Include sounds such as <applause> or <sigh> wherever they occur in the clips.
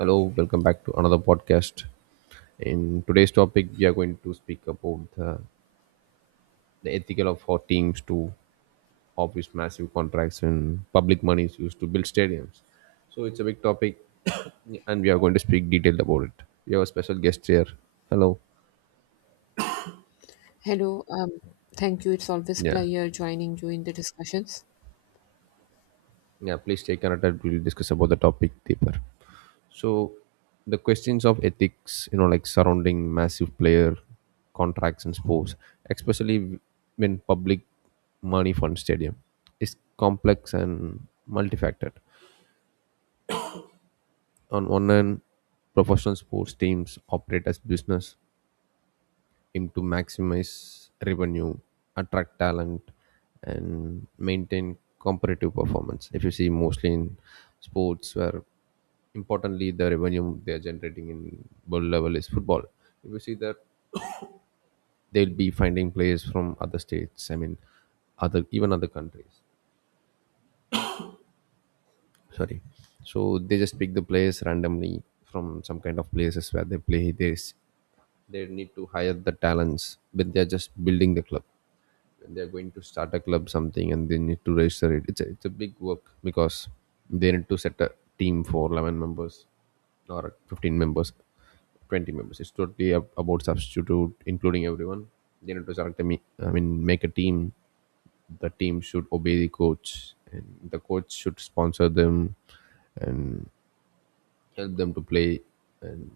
Hello, welcome back to another podcast. In today's topic, we are going to speak about the ethical of how teams to office massive contracts and public money is used to build stadiums. So it's a big topic, <coughs> and we are going to speak detailed about it. We have a special guest here. Hello. Hello, um, Thank you. It's always Yeah. pleasure joining you in the discussions. Yeah. Please stay connected. We'll discuss about the topic deeper. So the questions of ethics, like surrounding massive player contracts in sports, especially when public money fund stadium, is complex and multifaceted. On one hand, professional sports teams operate as business, aim to maximize revenue, attract talent, and maintain competitive performance. If you see mostly in sports, where importantly the revenue they are generating in world level is football. If you see that they'll be finding players from other states. I mean, other even other countries. Sorry, so they just pick the players randomly from some kind of places where they play. This they need to hire the talents, but they're just building the club when they're going to start a club something and they need to register it, it's a big work because they need to set a team for 11 members or 15 members, 20 members. It's totally about substitute including everyone. They need to select a me I mean make a team. The team should obey the coach and the coach should sponsor them, and help them to play, and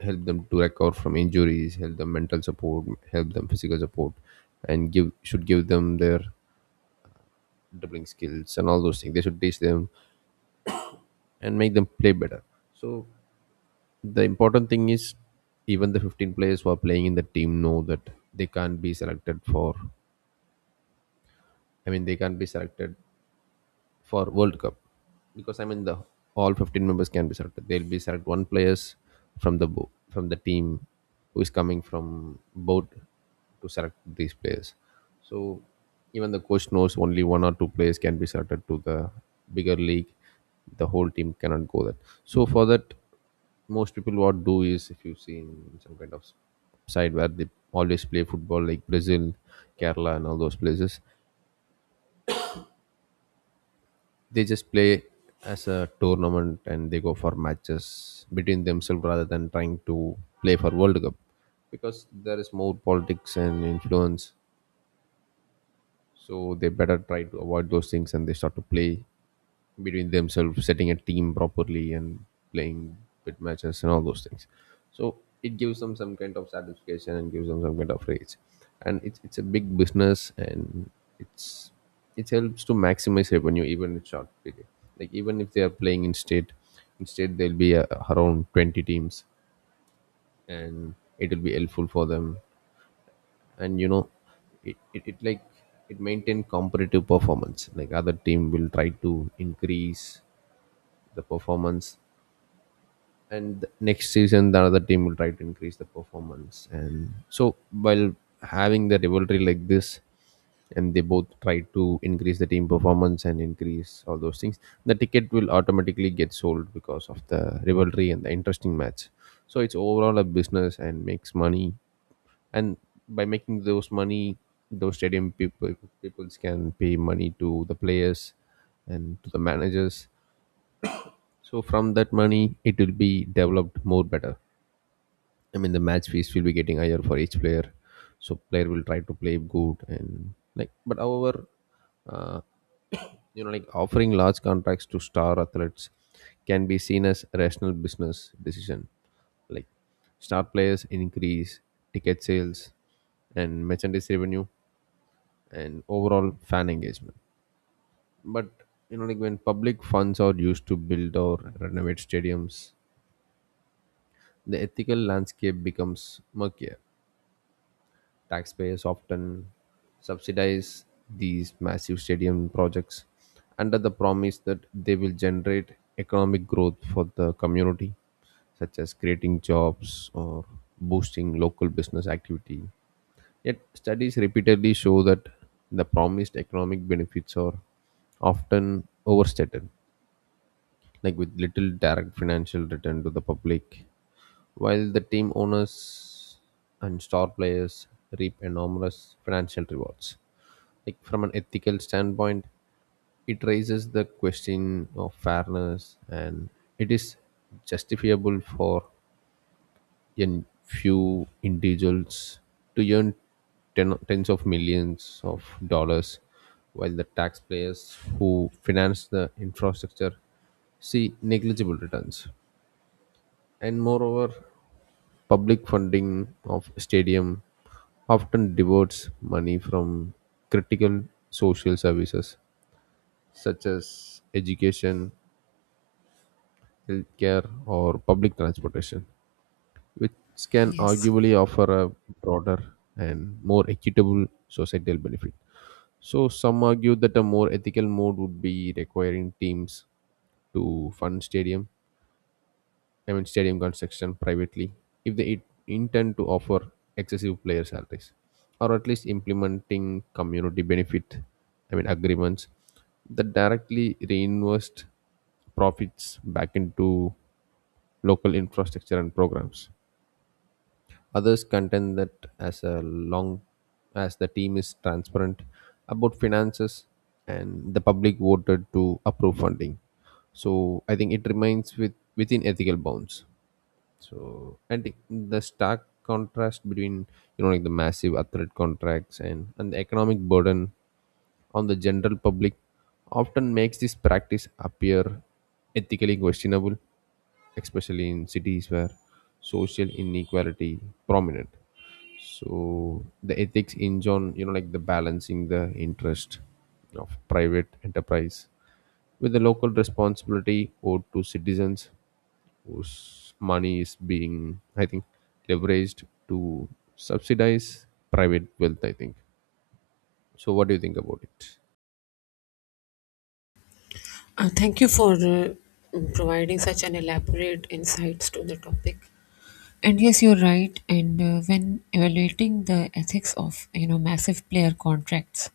help them to recover from injuries, help them mental support, help them physical support, and give should give them their dribbling skills and all those things they should teach them, and make them play better. So the important thing is, even the 15 players who are playing in the team know that they can't be selected for, I mean, they can't be selected for World Cup. Because I mean the all 15 members can be selected. They'll be select one players from the from the team who is coming from both to select these players. So even the coach knows only one or two players can be selected to the bigger league. The whole team cannot go that. So for that, most people what do is if you see in some kind of side where they always play football like Brazil, Kerala, and all those places, they just play as a tournament and they go for matches between themselves rather than trying to play for World Cup, because there is more politics and influence. So they better try to avoid those things and they start to play between themselves, setting a team properly and playing bit matches and all those things. So it gives them some kind of satisfaction and gives them some kind of raise. And it's a big business, and it's it helps to maximize revenue even in short period. Like even if they are playing in state there'll be around 20 teams and it'll be helpful for them. And you know, it like it maintain competitive performance. Like other team will try to increase the performance, and next season the other team will try to increase the performance, and so while having the rivalry like this and they both try to increase the team performance and increase all those things, the ticket will automatically get sold because of the rivalry and the interesting match. So it's overall a business and makes money, and by making those money, those stadium people peoples can pay money to the players and to the managers. So from that money, it will be developed more better. I mean, the match fees will be getting higher for each player. So player will try to play good and like. But however, uh, <coughs> like offering large contracts to star athletes can be seen as a rational business decision. Like star players increase ticket sales and merchandise revenue and overall fan engagement. But like when public funds are used to build or renovate stadiums, the ethical landscape becomes murkier. Taxpayers often subsidize these massive stadium projects under the promise that they will generate economic growth for the community, such as creating jobs or boosting local business activity. Yet, studies repeatedly show that the promised economic benefits are often overstated, like with little direct financial return to the public, while the team owners and star players reap enormous financial rewards. Like from an ethical standpoint, it raises the question of fairness, and it is justifiable for in few individuals to earn tens of millions of dollars, while the taxpayers who finance the infrastructure see negligible returns. And moreover, public funding of stadium often diverts money from critical social services such as education, healthcare, or public transportation, which can Yes. arguably offer a broader and more equitable societal benefit. So, some argue that a more ethical mode would be requiring teams to fund stadium, I mean, stadium construction privately if they intend to offer excessive player salaries, or at least implementing community benefit, I mean, agreements that directly reinvest profits back into local infrastructure and programs. Others contend that as a long as the team is transparent about finances and the public voted to approve funding. So I think it remains within ethical bounds. So and the stark contrast between, like, the massive athlete contracts and the economic burden on the general public often makes this practice appear ethically questionable, especially in cities where social inequality prominent. So the ethics hinge on, like, the balancing the interest of private enterprise with the local responsibility owed to citizens whose money is being, I think, leveraged to subsidize private wealth, I think. So, what do you think about it? Thank you for providing such an elaborate insights to the topic. And yes, you're right. And when evaluating the ethics of massive player contracts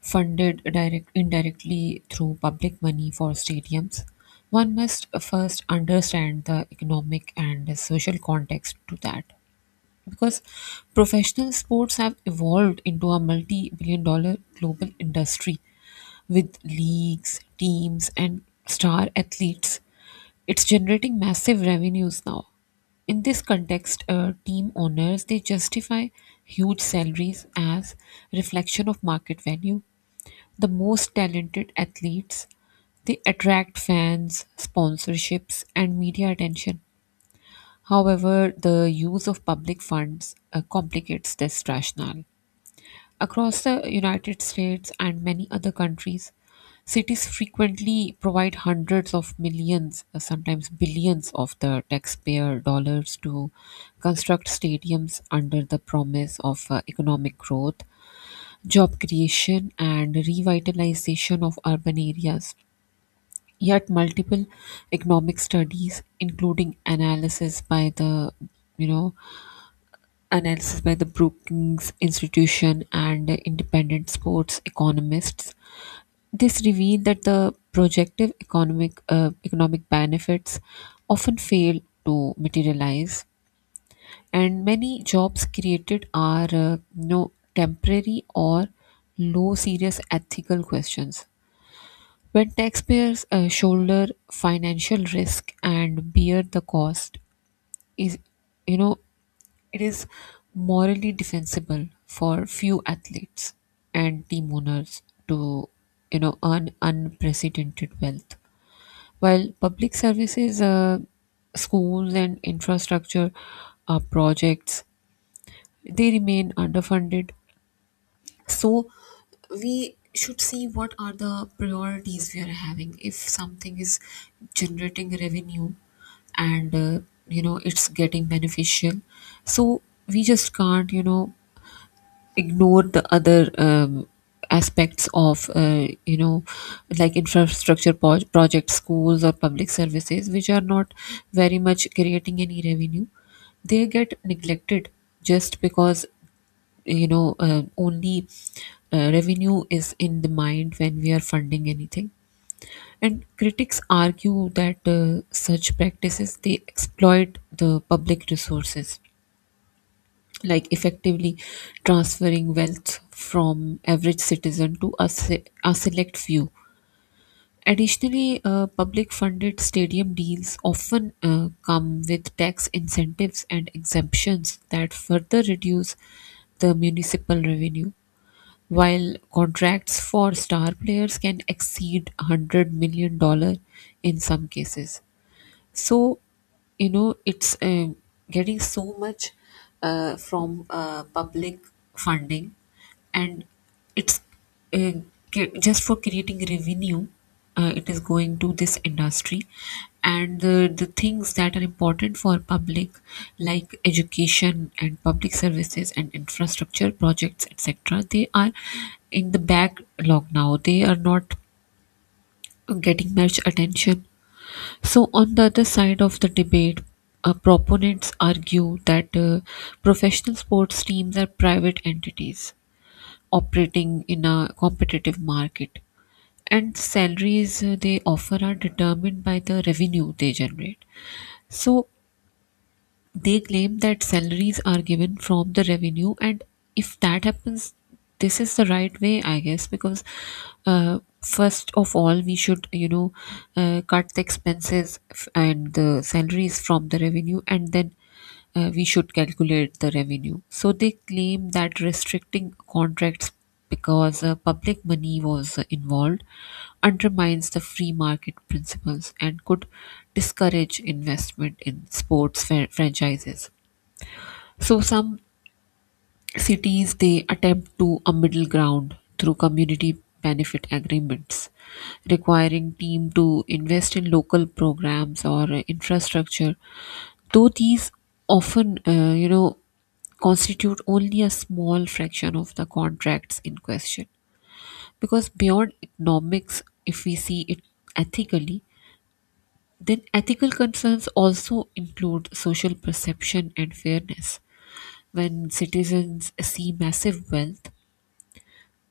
funded direct indirectly through public money for stadiums, one must first understand the economic and social context to that, because professional sports have evolved into a multi billion-dollar global industry with leagues, teams, and star athletes. It's generating massive revenues now. In this context, team owners they justify huge salaries as reflection of market value. The most talented athletes they attract fans, sponsorships, and media attention. However, the use of public funds complicates this rationale. Across the United States and many other countries, cities frequently provide hundreds of millions, sometimes billions of the taxpayer dollars to construct stadiums under the promise of economic growth, job creation, and revitalization of urban areas. Yet, multiple economic studies, including analysis by the you know analysis by the Brookings Institution and independent sports economists. This revealed that the projective economic economic benefits often fail to materialize, and many jobs created are no temporary or low serious ethical questions. When taxpayers shoulder financial risk and bear the cost, is you know it is morally defensible for few athletes and team owners to, earn unprecedented wealth. While public services, schools, and infrastructure projects, they remain underfunded. So we should see what are the priorities we are having. If something is generating revenue and it's getting beneficial, so we just can't ignore the other aspects of like infrastructure projects, schools, or public services, which are not very much creating any revenue. They get neglected just because only revenue is in the mind when we are funding anything. And critics argue that such practices they exploit the public resources, like effectively transferring wealth from average citizen to a select few. Additionally, public funded stadium deals often come with tax incentives and exemptions that further reduce the municipal revenue. While contracts for star players can exceed $100 million dollars in some cases, so it's getting so much from public funding, and it's uh, just for creating revenue. It is going to this industry, and the things that are important for public like education and public services and infrastructure projects etc, they are in the backlog now. They are not getting much attention. So, on the other side of the debate, proponents argue that professional sports teams are private entities operating in a competitive market, and salaries they offer are determined by the revenue they generate. So, they claim that salaries are given from the revenue, and if that happens, this is the right way, I guess, because first of all, we should, cut the expenses and the salaries from the revenue, and then we should calculate the revenue. So they claim that restricting contracts because public money was involved undermines the free market principles and could discourage investment in sports franchises. So some cities they attempt to a middle ground through community benefit agreements requiring team to invest in local programs or infrastructure, though these often constitute only a small fraction of the contracts in question. Because beyond economics if we see it ethically, then ethical concerns also include social perception and fairness. When citizens see massive wealth,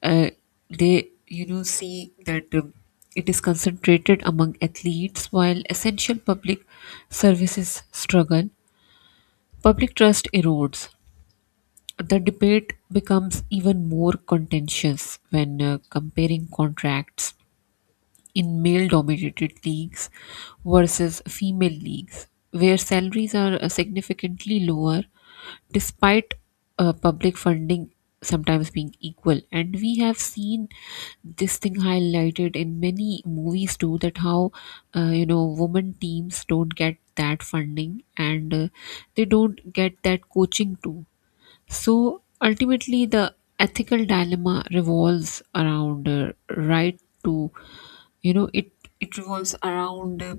uh, they see that it is concentrated among athletes while essential public services struggle, public trust erodes. The debate becomes even more contentious when comparing contracts in male dominated leagues versus female leagues, where salaries are significantly lower despite public funding sometimes being equal. And we have seen this thing highlighted in many movies too, that how, women teams don't get that funding, and they don't get that coaching too. So ultimately, the ethical dilemma revolves around right to, you know, it it revolves around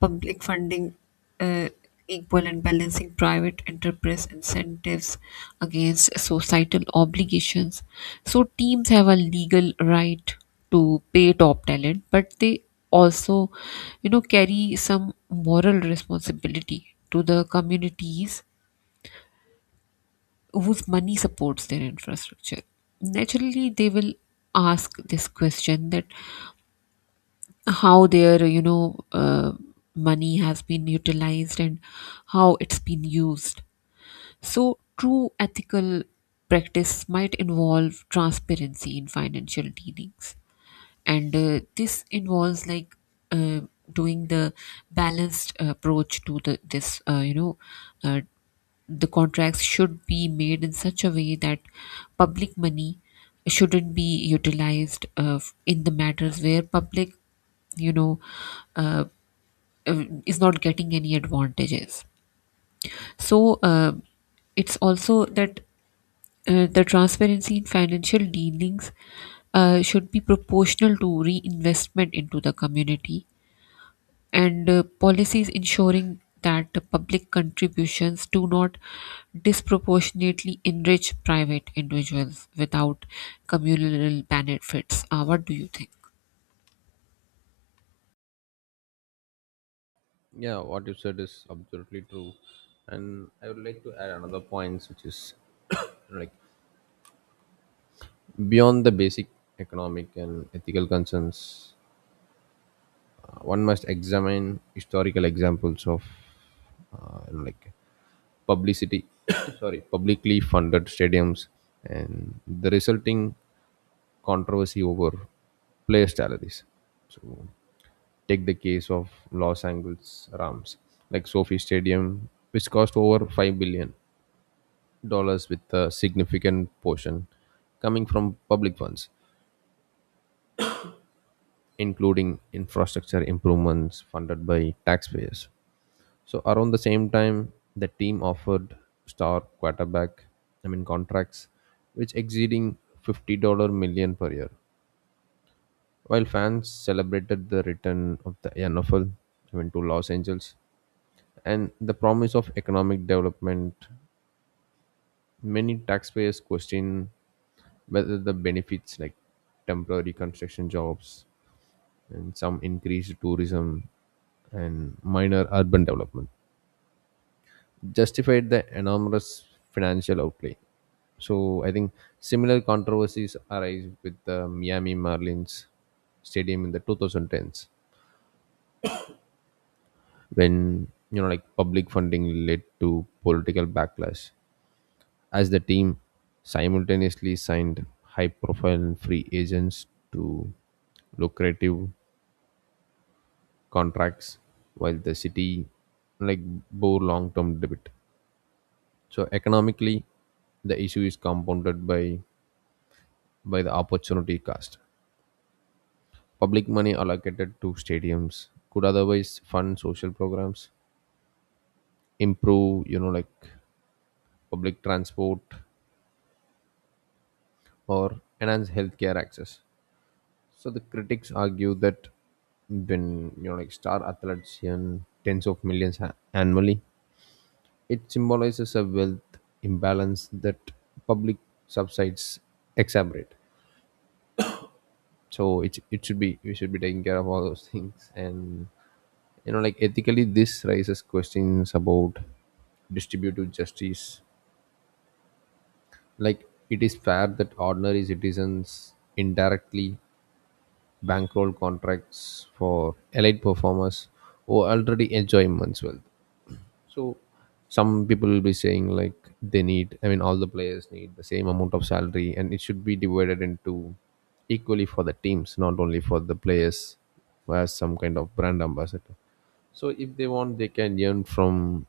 public funding, uh, equal and balancing private enterprise incentives against societal obligations. So teams have a legal right to pay top talent, but they also, carry some moral responsibility to the communities whose money supports their infrastructure. Naturally they will ask this question, that how their money has been utilized and how it's been used. So true ethical practice might involve transparency in financial dealings, and this involves like uh, doing the balanced approach to the this you know uh, the contracts should be made in such a way that public money shouldn't be utilized in the matters where public you know uh, is not getting any advantages. So it's also that the transparency in financial dealings should be proportional to reinvestment into the community, and policies ensuring that the public contributions do not disproportionately enrich private individuals without communal benefits. What do you think? Yeah, what you said is absolutely true. And I would like to add another point, which is, <coughs> like, beyond the basic economic and ethical concerns, one must examine historical examples of, like, publicity <coughs> sorry publicly funded stadiums and the resulting controversy over player salaries. So take the case of Los Angeles Rams, like sophie stadium, which cost over $5 billion with a significant portion coming from public funds, including infrastructure improvements funded by taxpayers. So around the same time, the team offered star quarterback, I mean contracts, which exceeding fifty-dollar million per year. While fans celebrated the return of the NFL, I mean to Los Angeles, and the promise of economic development, many taxpayers question whether the benefits, like temporary construction jobs and some increased tourism and minor urban development, justified the enormous financial outlay. So I think similar controversies arise with the Miami Marlins stadium in the 2010s when, like, public funding led to political backlash as the team simultaneously signed high profile free agents to lucrative contracts while the city, like, bore long term debt. So economically the issue is compounded by the opportunity cost. Public money allocated to stadiums could otherwise fund social programs, improve, you know, like public transport or enhance healthcare access. So the critics argue that when, like, star athletes earn tens of millions annually, it symbolizes a wealth imbalance that public subsides exacerbate. So it should be we should be taking care of all those things and, like, ethically this raises questions about distributive justice, like it is fair that ordinary citizens indirectly bankroll contracts for elite performers who already enjoy immense wealth. So some people will be saying like they need, I mean, all the players need the same amount of salary and it should be divided into equally for the teams, not only for the players as some kind of brand ambassador. So if they want, they can earn from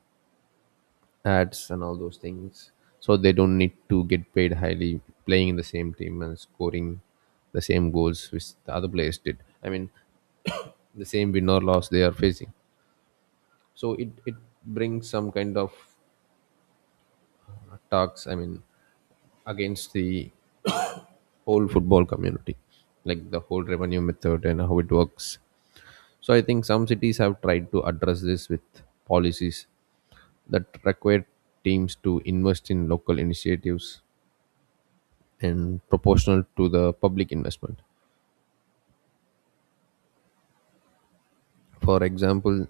ads and all those things. So they don't need to get paid highly playing in the same team and scoring the same goals which the other players did. I mean, <coughs> the same win or loss they are facing. So it brings some kind of talks, I mean, against the whole football community, like the whole revenue method and how it works. So I think some cities have tried to address this with policies that require teams to invest in local initiatives and proportional to the public investment. For example,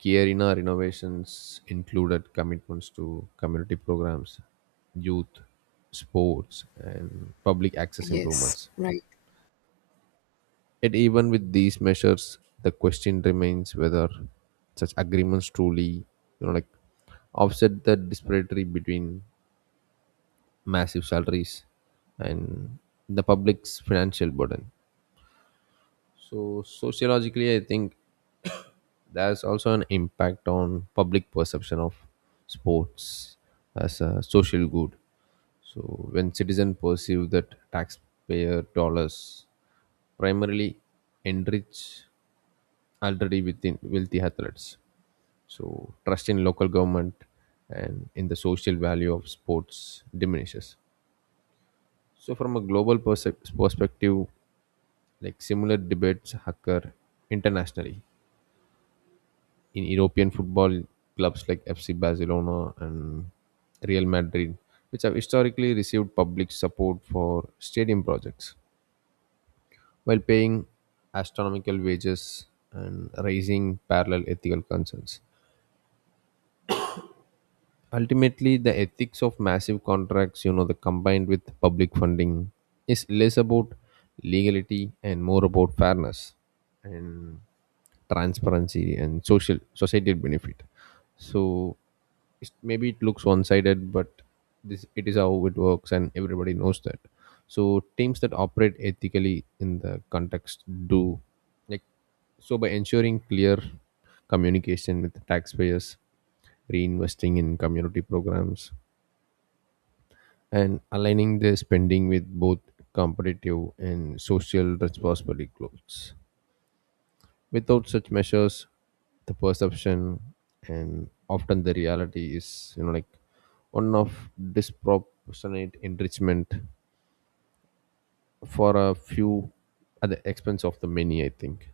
Kierina renovations included commitments to community programs, youth, sports, and public access Yes, improvements. right. Yet, even with these measures, the question remains whether such agreements truly, you know, like offset the disparity between massive salaries and the public's financial burden. So, sociologically, I think there's also an impact on public perception of sports as a social good. So when citizens perceive that taxpayer dollars primarily enrich already within wealthy athletes, so trust in local government and in the social value of sports diminishes. So from a global perspective, like similar debates occur internationally. In European football clubs like FC Barcelona and Real Madrid, which have historically received public support for stadium projects while paying astronomical wages and raising parallel ethical concerns. Ultimately, the ethics of massive contracts, the combined with public funding, is less about legality and more about fairness. And transparency and social societal benefit, so it's, maybe it looks one-sided, but this it is how it works and everybody knows that. So teams that operate ethically in the context do, like, so by ensuring clear communication with taxpayers, reinvesting in community programs, and aligning their spending with both competitive and social responsibility goals. Without such measures, the perception and often the reality is, like one of disproportionate enrichment for a few at the expense of the many, I think.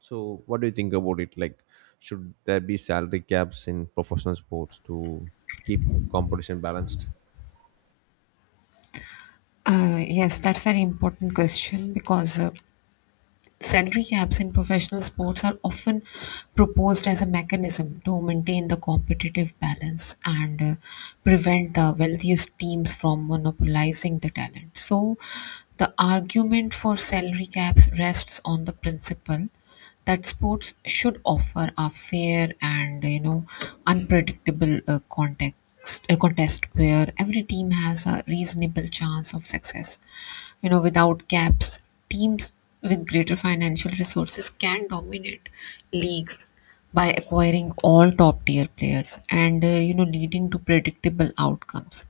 So, what do you think about it? Like, should there be salary caps in professional sports to keep competition balanced? Yes, that's an important question because salary caps in professional sports are often proposed as a mechanism to maintain the competitive balance and prevent the wealthiest teams from monopolizing the talent. So, the argument for salary caps rests on the principle that sports should offer a fair and unpredictable context a contest where every team has a reasonable chance of success. Without caps, teams with greater financial resources can dominate leagues by acquiring all top tier players and, leading to predictable outcomes.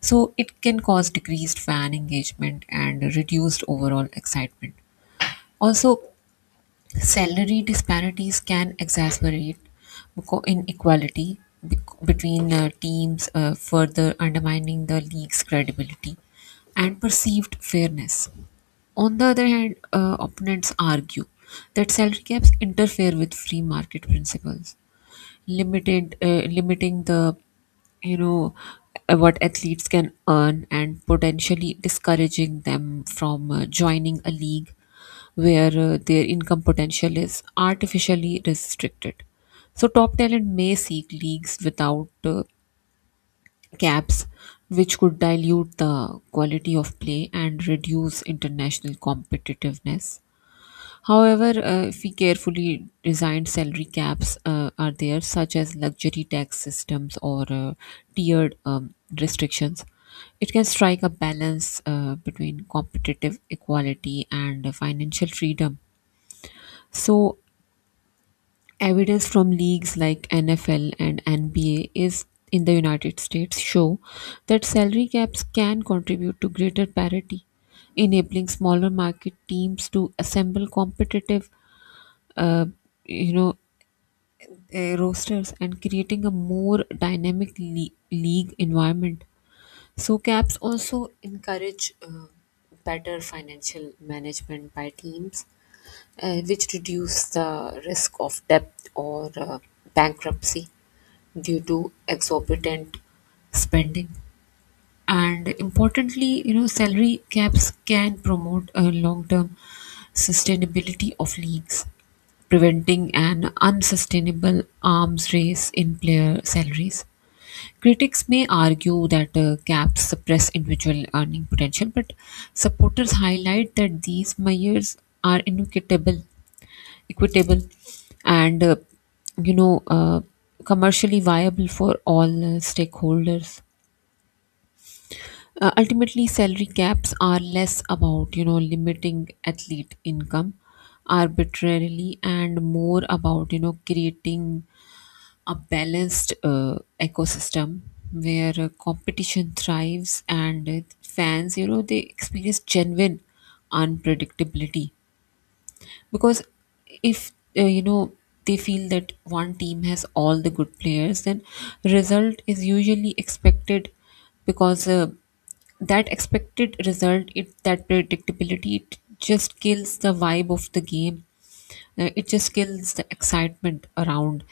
So it can cause decreased fan engagement and reduced overall excitement. Also, salary disparities can exacerbate inequality between teams, further undermining the league's credibility and perceived fairness. On the other hand, opponents argue that salary caps interfere with free market principles, limited limiting the you know what athletes can earn and potentially discouraging them from joining a league where their income potential is artificially restricted. So top talent may seek leagues without caps, which could dilute the quality of play and reduce international competitiveness. However, if we carefully designed salary caps are there, such as luxury tax systems or tiered restrictions, it can strike a balance between competitive equality and financial freedom. So, evidence from leagues like NFL and NBA is in the United States show that salary caps can contribute to greater parity, enabling smaller market teams to assemble competitive uh, you know rosters and creating a more dynamic league environment. So caps also encourage better financial management by teams, which reduce the risk of debt or bankruptcy due to exorbitant spending. And importantly, salary caps can promote a long-term sustainability of leagues, preventing an unsustainable arms race in player salaries. Critics may argue that caps suppress individual earning potential, but supporters highlight that these measures are inequitable equitable and you know uh, commercially viable for all stakeholders. Ultimately, salary caps are less about, limiting athlete income arbitrarily, and more about, creating a balanced ecosystem where competition thrives and fans, they experience genuine unpredictability. Because if uh, you know they feel that one team has all the good players, then result is usually expected. Because that expected result, it, that predictability, it just kills the vibe of the game. It just kills the excitement around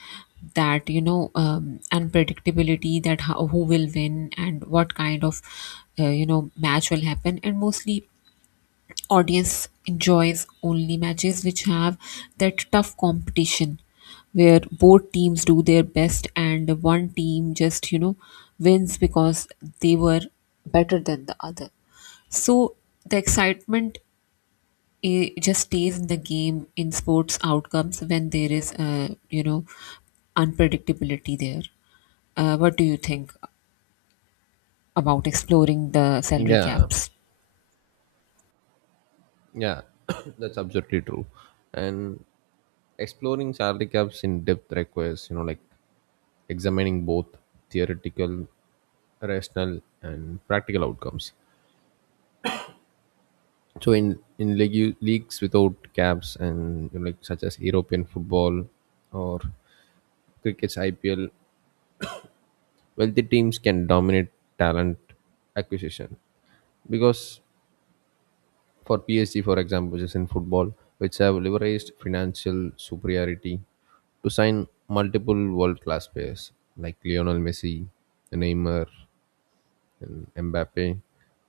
that, unpredictability, that how, who will win and what kind of match will happen. And mostly audience enjoys only matches which have that tough competition, where both teams do their best and one team just wins because they were better than the other. So the excitement, it just stays in the game in sports outcomes when there is a unpredictability there. What do you think about exploring the salary Yeah, caps? yeah, <coughs> that's absolutely true. And exploring salary caps in depth requires, like examining both theoretical rational and practical outcomes. So in leagues without caps and, you know, like such as European football or cricket's IPL, wealthy teams can dominate talent acquisition, because for PSG, for example, just in football, which have leveraged financial superiority to sign multiple world class players like Lionel Messi, Neymar, and Mbappe,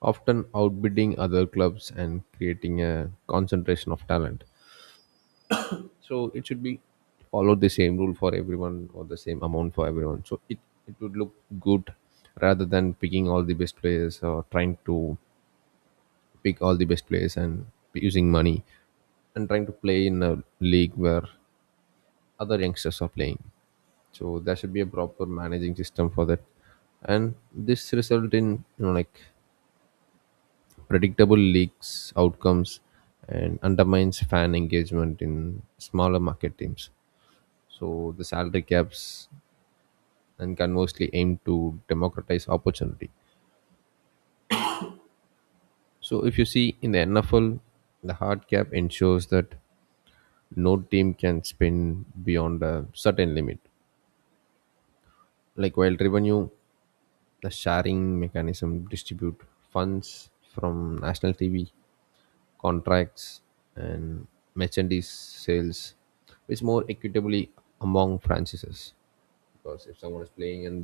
often outbidding other clubs and creating a concentration of talent. So it should be follow the same rule for everyone or the same amount for everyone. So it would look good, rather than picking all the best players or trying to pick all the best players and using money and trying to play in a league where other youngsters are playing. So there should be a proper managing system for that, and this result in, you know, like predictable leaks, outcomes, and undermines fan engagement in smaller market teams. So the salary caps and conversely aim to democratize opportunity. So if you see in the NFL, the hard cap ensures that no team can spend beyond a certain limit. Like, while revenue. The sharing mechanism distribute funds from national TV contracts and merchandise sales, which more equitably among franchises. Because if someone is playing and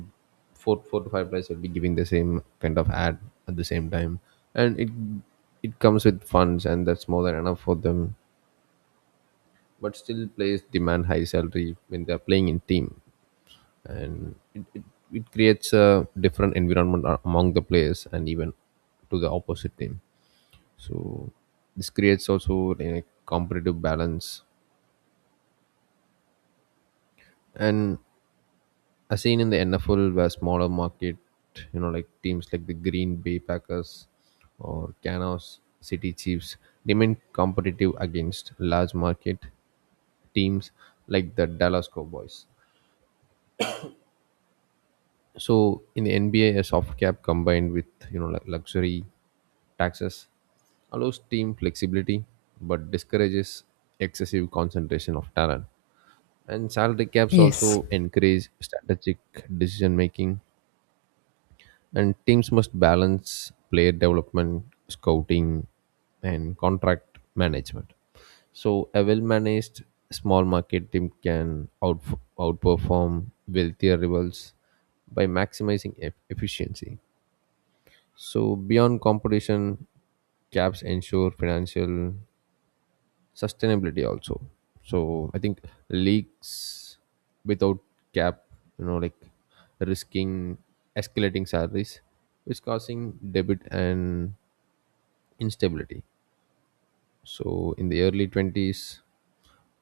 four to five players will be giving the same kind of ad at the same time, and it comes with funds and that's more than enough for them. But still, players demand high salary when they are playing in team, and it creates a different environment among the players and even to the opposite team. So this creates also a competitive balance, and as seen in the NFL where smaller market, you know, like teams like the Green Bay Packers or Kansas City Chiefs remain competitive against large market teams like the Dallas Cowboys. So in the NBA, a soft cap combined with, you know, luxury taxes allows team flexibility, but discourages excessive concentration of talent. And salary caps Yes. also encourage strategic decision making, and teams must balance player development, scouting, and contract management. So, a well managed small market team can outperform wealthier rivals by maximizing efficiency. So, beyond competition, caps ensure financial sustainability also. So I think leaks without cap, you know, like risking escalating salaries is causing debit and instability. So in the early 20s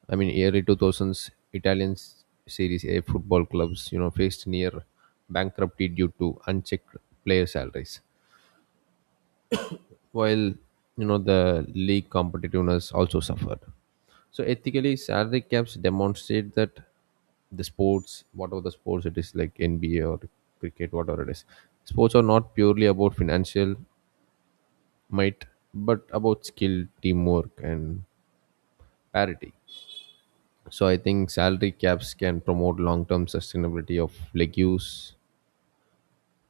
i mean early 2000s Italian series A football clubs, you know, faced near bankruptcy due to unchecked player salaries, while, you know, the league competitiveness also suffered. So ethically, salary caps demonstrate that the sports, whatever the sports it is, like NBA or cricket, whatever it is, sports are not purely about financial might, but about skill, teamwork, and parity. So I think salary caps can promote long-term sustainability of league use,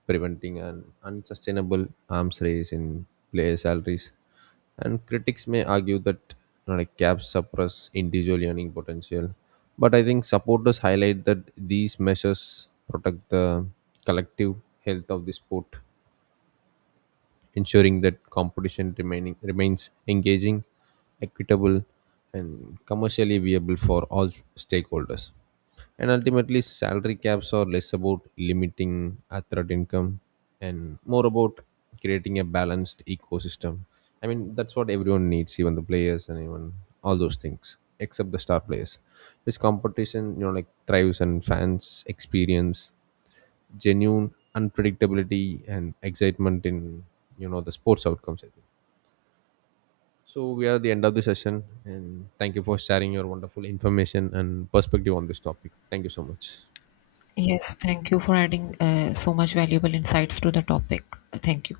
preventing an unsustainable arms race in player salaries. And critics may argue that, you know, like caps suppress individual earning potential, but I think supporters highlight that these measures protect the collective health of the sport, ensuring that competition remaining remains engaging, equitable, and commercially viable for all stakeholders. And ultimately, salary caps are less about limiting athlete income and more about creating a balanced ecosystem. I mean, that's what everyone needs, even the players and even all those things, except the star players. This competition, you know, like thrives and fans experience genuine unpredictability and excitement in, you know, the sports outcomes. I think. So we are at the end of the session, and thank you for sharing your wonderful information and perspective on this topic. Thank you so much. Yes, thank you for adding so much valuable insights to the topic. Thank you.